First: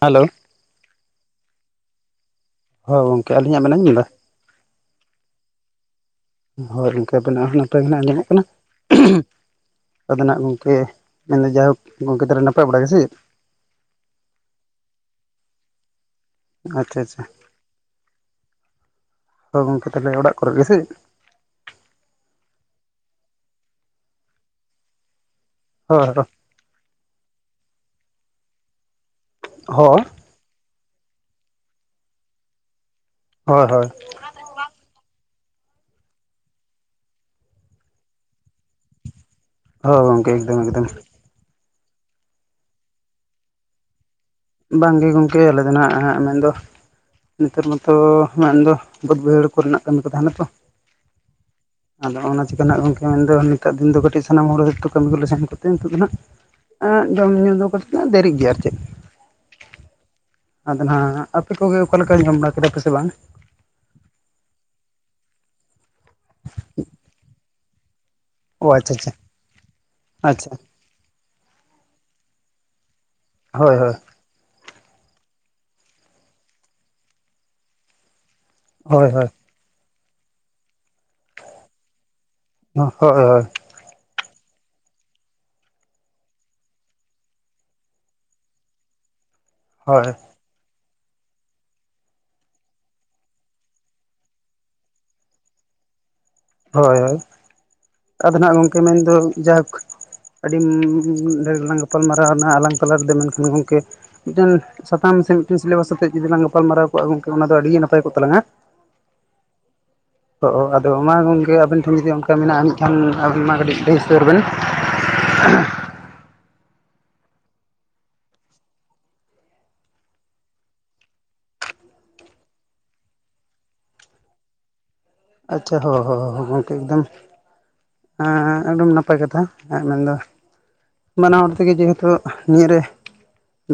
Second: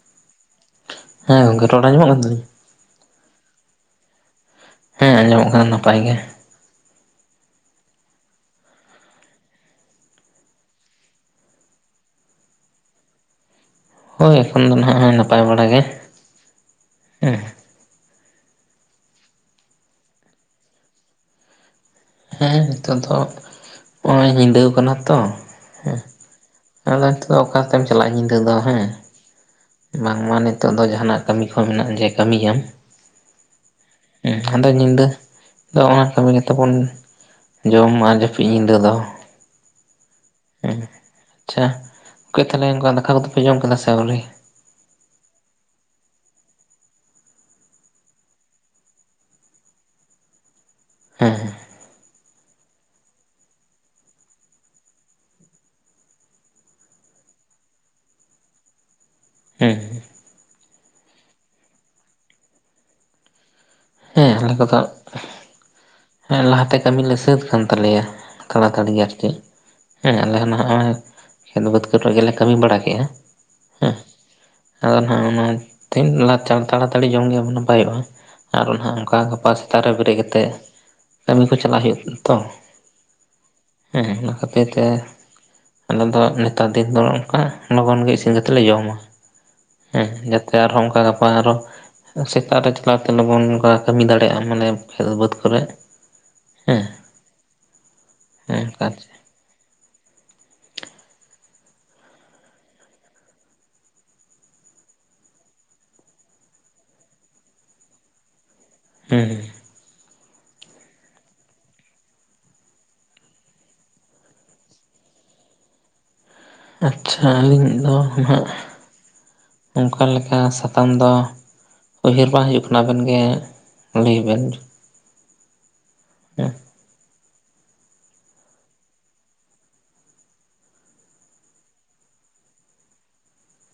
Hello. ᱦᱮᱸ ᱜᱚᱝᱠᱮ ᱨᱚᱲ ᱟᱸᱡᱚᱢᱚᱜ ᱠᱟᱱ ᱛᱟᱞᱤᱧᱟ? ᱦᱳᱭ ᱜᱚᱝᱠᱮ᱾ ᱟᱹᱞᱤᱧᱟᱜ ᱵᱮᱱ ᱟᱡᱚᱢ ᱮᱫᱟ? ᱦᱮᱸ ᱟᱸᱡᱚᱢᱚᱜ ᱠᱟᱱᱟ ᱱᱟᱯᱟᱭ ᱜᱮ᱾ ᱦᱚᱭ ᱜᱚᱝᱠᱮ ᱟᱵᱮᱱᱟᱜ ᱦᱚᱸ ᱱᱟᱯᱟᱭ ᱜᱮ ᱦᱟᱸᱜ ᱟᱸᱡᱚᱢᱚᱜ ᱠᱟᱱᱟ᱾ ᱟᱫᱚ ᱱᱟᱜ ᱜᱚᱝᱠᱮ ᱢᱮᱱᱫᱟ ᱡᱟᱭᱦᱳᱠ ᱜᱚᱢᱠᱮ ᱛᱟᱦᱚᱞᱮ ᱱᱟᱯᱟᱭ ᱵᱟᱲᱟᱭ ᱜᱮ ᱥᱮ ᱪᱮᱫ? ᱦᱳᱭ ᱮᱠᱷᱚᱱ ᱫᱚ ᱱᱟᱦᱟᱜᱭ ᱦᱳᱭ ᱱᱟᱯᱟᱭ ᱵᱟᱲᱟ ᱜᱮ᱾ ᱟᱪᱪᱷᱟ ᱟᱪᱪᱷᱟ᱾ ᱦᱮᱸ ᱦᱚᱭ ᱜᱚᱝᱠᱮ ᱛᱟᱦᱚᱞᱮ ᱚᱲᱟᱜ ᱠᱚᱨᱮ ᱜᱮ ᱥᱮ ᱦᱮᱸ ᱱᱤᱛᱚᱜ ᱫᱚ ᱦᱚᱜᱼᱚᱭ ᱧᱤᱫᱟᱹᱣ ᱠᱟᱱᱟ ᱛᱚ ᱦᱮᱸ᱾ ᱦᱳᱭ ᱟᱫᱚ ᱱᱤᱛᱚᱜ ᱫᱚ ᱚᱠᱟᱛᱮᱢ ᱪᱟᱞᱟ-ᱟ ᱧᱤᱫᱟᱹ ᱫᱚ ᱦᱮᱸ᱾ ᱦᱳᱭ ᱵᱟᱝᱢᱟ ᱱᱤᱛᱚᱜ ᱫᱚ ᱡᱟᱦᱟᱱᱟᱜ ᱠᱟᱹᱢᱤ ᱠᱚ ᱢᱮᱱᱟᱜ-ᱟ ᱡᱮ ᱠᱟᱹᱢᱤᱭᱟᱢ᱾ ᱦᱳᱭ ᱦᱳᱭ᱾ ᱦᱩᱸ᱾ ᱟᱫᱚ ᱧᱤᱫᱟᱹ ᱫᱚ ᱚᱱᱟ ᱠᱟᱹᱢᱤ ᱠᱟᱛᱮ ᱵᱚᱱ ᱡᱚᱢ ᱟᱨ ᱡᱟᱹᱯᱤᱫ ᱧᱤᱫᱟᱹ ᱫᱚ᱾ ᱦᱳ ᱜᱚᱝᱠᱮ ᱮᱠᱫᱚᱢ ᱮᱠᱫᱚᱢ᱾ ᱦᱮᱸ ᱟᱪᱪᱷᱟ᱾ ᱠᱮ ᱛᱟᱞᱦᱮ ᱚᱝᱠᱟ ᱫᱟᱠᱟ ᱠᱚᱫᱚᱯᱮ ᱡᱚᱢ ᱠᱮᱫᱟ ᱥᱮ ᱟᱹᱣᱨᱤ? ᱵᱟᱝᱜᱮ ᱜᱚᱢᱠᱮ ᱟᱞᱮ ᱫᱚ ᱱᱟᱸᱜ ᱢᱮᱱᱫᱚ ᱱᱮᱛᱟᱨ ᱢᱟᱛᱚ ᱢᱮᱱᱫᱚ ᱵᱟᱹᱫᱽ ᱵᱟᱹᱭᱦᱟᱹᱲ ᱠᱚᱨᱮᱱᱟᱜ ᱠᱟᱹᱢᱤ ᱠᱚ ᱛᱟᱦᱮᱸᱱᱟ ᱛᱚ, ᱦᱮᱸ ᱦᱮᱸ᱾ ᱟᱫᱚ ᱚᱱᱟ ᱪᱤᱠᱟᱹ ᱱᱟᱸᱜ ᱜᱚᱢᱠᱮ ᱢᱮᱱᱫᱚ, ᱱᱮᱛᱟᱨ ᱫᱤᱱ ᱫᱚ ᱠᱟᱹᱴᱤᱡ ᱥᱟᱱᱟᱢ ᱦᱚᱲ ᱜᱮᱛᱚ ᱠᱟᱹᱢᱤ ᱠᱚᱞᱮ ᱥᱮᱱ ᱠᱟᱛᱮᱫ ᱱᱤᱛᱚᱜ ᱫᱚ ᱦᱟᱸᱜ ᱟᱸᱜ ᱡᱚᱢᱼᱧᱩ ᱫᱚ ᱠᱟᱛᱮᱫ ᱫᱮᱨᱤᱜ ᱜᱮᱭᱟ ᱟᱨ ᱪᱮᱫ᱾ ᱦᱩᱸ ᱦᱩᱸ᱾ ᱟᱫᱚ ᱱᱟᱸᱜ ᱟᱯᱮ ᱠᱚᱜᱮ ᱚᱠᱟ ᱞᱮᱠᱟᱧ ᱡᱚᱢ ᱵᱟᱲᱟ ᱠᱮᱫᱟ ᱯᱮᱥᱮ ᱵᱟᱝ? ᱦᱮᱸ ᱟᱞᱮ ᱠᱚᱫᱚ ᱦᱮᱸ ᱞᱟᱦᱟᱛᱮ ᱠᱟᱹᱢᱤ ᱞᱮ ᱥᱟᱹᱛ ᱠᱟᱱ ᱛᱟᱞᱮᱭᱟ᱾ ᱚ ᱛᱟᱲᱟᱛᱟᱹᱲᱤ ᱟᱪᱪᱷᱟ ᱜᱮ ᱟᱪᱪᱷᱟ ᱟᱨᱠᱤ ᱦᱮᱸ ᱟᱞᱮ ᱟᱪᱪᱷᱟ ᱦᱚᱸ ᱱᱟᱜ ᱱᱚᱭ ᱠᱷᱮᱛ ᱵᱟᱹᱫᱽᱠᱨᱮ ᱜᱮᱞᱮ ᱠᱟᱹᱢᱤ ᱵᱟᱲᱟ ᱠᱮᱜᱼᱟ᱾ ᱦᱳᱭ ᱦᱳᱭ᱾ ᱦᱮᱸ ᱟᱫᱚ ᱱᱟᱦᱟᱸᱜ ᱚᱱᱟ ᱛᱤᱱ [unintelligible] ᱛᱟᱲᱟᱛᱟᱲᱤ ᱡᱚᱢᱜᱮ ᱱᱟᱯᱟᱭᱚᱜᱼᱟ᱾ ᱟᱨ ᱚᱱᱟ ᱦᱚᱸ ᱦᱳᱭ ᱚᱱᱠᱟ ᱦᱳᱭ ᱜᱟᱯᱟ ᱥᱮᱛᱟᱜ ᱨᱮ ᱵᱮᱨᱮᱫ ᱠᱟᱛᱮᱜ ᱠᱟᱹᱢᱤ ᱠᱚ ᱪᱟᱞᱟᱜ ᱦᱩᱭᱩᱜ ᱛᱚ, ᱦᱳᱭ ᱦᱮᱸ ᱚᱱᱟ ᱠᱷᱟᱹᱛᱤᱨ ᱛᱮ ᱟᱞᱮ ᱫᱚ ᱱᱮᱛᱟᱨ ᱫᱤᱱ ᱫᱚ ᱚᱝᱠᱟ ᱞᱚᱜᱚᱱ ᱜᱮ ᱤᱥᱤᱱ ᱠᱟᱛᱮ ᱞᱮ ᱡᱚᱢᱟ᱾ ᱦᱳᱭ ᱦᱮᱸ ᱦᱳᱭ ᱡᱟᱛᱮ ᱟᱨᱦᱚ ᱚᱝᱠᱟ ᱜᱟᱯᱟ ᱟᱨᱚ ᱥᱮᱛᱟᱜ ᱨᱮ ᱪᱟᱞᱟᱣ ᱛᱚ ᱞᱚᱜᱚᱱ ᱚᱝᱠᱟ ᱠᱟᱹᱢᱤ ᱫᱟᱲᱮᱭᱟᱜᱼᱟ ᱢᱟᱱᱮ ᱠᱷᱮᱛ ᱵᱟᱹᱫᱽ ᱠᱚᱨᱮ᱾ ᱦᱮᱸ ᱦᱳᱭ ᱦᱳᱭ ᱟᱫᱚ ᱱᱟᱸᱜ ᱜᱚᱢᱠᱮ ᱚᱱᱠᱟ ᱢᱮᱱᱫᱚ ᱡᱟᱦᱳᱠ ᱟᱹᱰᱤ ᱰᱷᱮᱨ ᱞᱟᱝ ᱜᱟᱯᱟᱞ ᱢᱟᱨᱟᱣ ᱱᱟ ᱟᱞᱟᱝ ᱛᱟᱞᱟ ᱨᱮᱫᱚ ᱢᱮᱱᱠᱷᱟᱱ ᱜᱚᱢᱠᱮ ᱢᱤᱫᱴᱮᱱ ᱥᱟᱛᱟᱢ ᱥᱮ ᱢᱤᱫᱴᱮᱱ ᱥᱤᱞᱮᱵᱟᱥᱛᱮᱫ ᱡᱩᱫᱤ ᱞᱟᱝ ᱜᱟᱯᱟᱞᱢᱟᱨᱟᱣ ᱠᱚᱜᱼᱟ ᱜᱚᱝᱠᱮ ᱚᱱᱟ ᱫᱚ ᱟᱹᱰᱤ ᱱᱟᱯᱟᱭ ᱠᱚᱜ ᱛᱟᱞᱟᱝᱟ᱾ ᱦᱩᱸ᱾ ᱚᱻ ᱟᱫᱚ ᱢᱟ ᱜᱚᱝᱠᱮ ᱟᱵᱤᱱ ᱴᱷᱮᱱ ᱡᱩᱫᱤ ᱚᱱᱠᱟ ᱢᱮᱱᱟᱜ-ᱟ ᱱᱤᱡ ᱠᱷᱟᱱ ᱟᱵᱤᱱ ᱢᱟ ᱠᱟᱹᱴᱤᱡ ᱞᱟᱹᱭ ᱥᱚᱫᱚᱨ ᱵᱮᱱ᱾ [unintelligible] ᱟᱪᱪᱷᱟ ᱟᱹᱞᱤᱧ ᱫᱚ ᱱᱟᱦᱟᱸᱜ ᱚᱱᱠᱟ ᱞᱮᱠᱟ ᱥᱟᱛᱟᱢ ᱫᱚ ᱩᱭᱦᱟᱹᱨ ᱵᱟᱝ ᱦᱤᱡᱩᱜ ᱠᱟᱱᱟ ᱟᱵᱮᱱ ᱜᱮ ᱞᱟᱹᱭ ᱵᱮᱱ᱾ ᱟᱪᱪᱷᱟ ᱦᱚ ᱦᱚ ᱦᱚ ᱦᱚ ᱦᱚᱸ ᱦᱮᱸ ᱜᱚᱝᱠᱮ ᱮᱠᱫᱚᱢ ᱮᱸ ᱮᱠᱫᱚᱢ ᱱᱟᱯᱟᱭ ᱠᱟᱛᱷᱟ ᱮᱸᱜ ᱢᱮᱱ ᱫᱚ ᱵᱟᱱᱟ ᱦᱚᱲ ᱛᱮᱜᱮ ᱡᱮ ᱦᱮᱛᱩ ᱱᱤᱭᱟᱹ ᱨᱮ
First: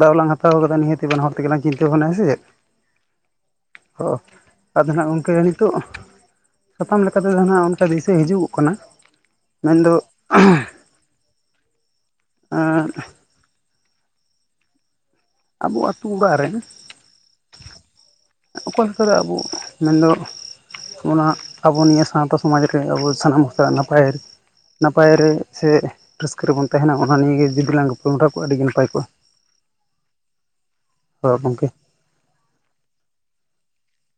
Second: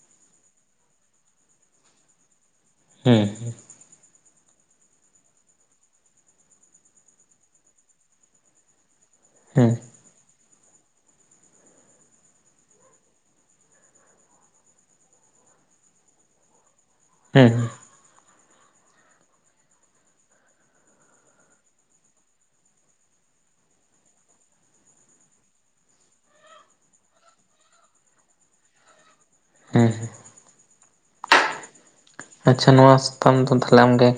ᱫᱟᱣ ᱞᱟᱝ ᱦᱟᱛᱟᱣ ᱠᱟᱫᱟ ᱱᱤᱦᱟᱹᱛᱤ ᱵᱟᱱᱟ ᱦᱚᱲ ᱛᱮᱜᱮ ᱞᱟᱝ ᱪᱤᱱᱛᱟᱹ ᱵᱷᱟᱵᱽᱱᱟᱭᱟ ᱥᱮ ᱪᱮᱜ᱾ ᱦᱩᱸ ᱦᱩᱸ᱾ ᱚ ᱟᱫᱚ ᱱᱟᱦᱟᱸᱜ ᱜᱚᱝᱠᱮ ᱱᱤᱛᱚᱜ ᱥᱟᱛᱟᱢ ᱞᱮᱠᱟ ᱛᱮᱫᱚ ᱱᱟᱦᱸᱟᱜ ᱚᱱᱠᱟ ᱫᱤᱥᱟᱹ ᱦᱤᱡᱩᱜᱚᱜ ᱠᱟᱱᱟ, ᱦᱮᱸ ᱢᱮᱱ ᱫᱚ ᱮᱸᱫ ᱟᱵᱚ ᱟᱛᱩ ᱚᱲᱟᱜ ᱨᱮᱱ ᱦᱩᱸ ᱦᱩᱸ᱾ ᱚᱠᱚᱭ ᱦᱚᱛᱮ ᱛᱮ ᱟᱵᱩ ᱢᱮᱱ ᱫᱚ ᱚᱱᱟ ᱟᱵᱚ ᱱᱤᱭᱟᱹ ᱥᱟᱶᱛᱟ ᱥᱚᱢᱟᱡᱽ ᱨᱮ ᱟᱵᱚ ᱥᱟᱱᱟᱢ ᱦᱚᱲ ᱱᱟᱯᱟᱭ ᱱᱟᱯᱟᱭ ᱨᱮ ᱥᱮ ᱨᱟᱹᱥᱠᱟᱹ ᱨᱮᱵᱚᱱ ᱛᱮᱦᱮᱸᱱᱟ ᱚᱱᱟ ᱱᱤᱭᱟᱹ ᱜᱮ ᱡᱩᱫᱤ ᱞᱟᱝ ᱜᱟᱯᱟᱞ ᱢᱟᱨᱟᱣ ᱠᱚᱜᱼᱟ ᱟᱹᱰᱤ ᱜᱮ ᱱᱟᱯᱟᱭ ᱠᱚᱜᱼᱟ᱾ ᱦᱩᱸ ᱦᱩᱸ᱾ [unintelligible] ᱜᱚᱝᱠᱮ᱾ ᱟᱪᱪᱷᱟ ᱱᱚᱣᱟ ᱥᱟᱛᱟᱢ ᱫᱚ ᱛᱟᱦᱚᱞᱮ ᱟᱢᱜᱮ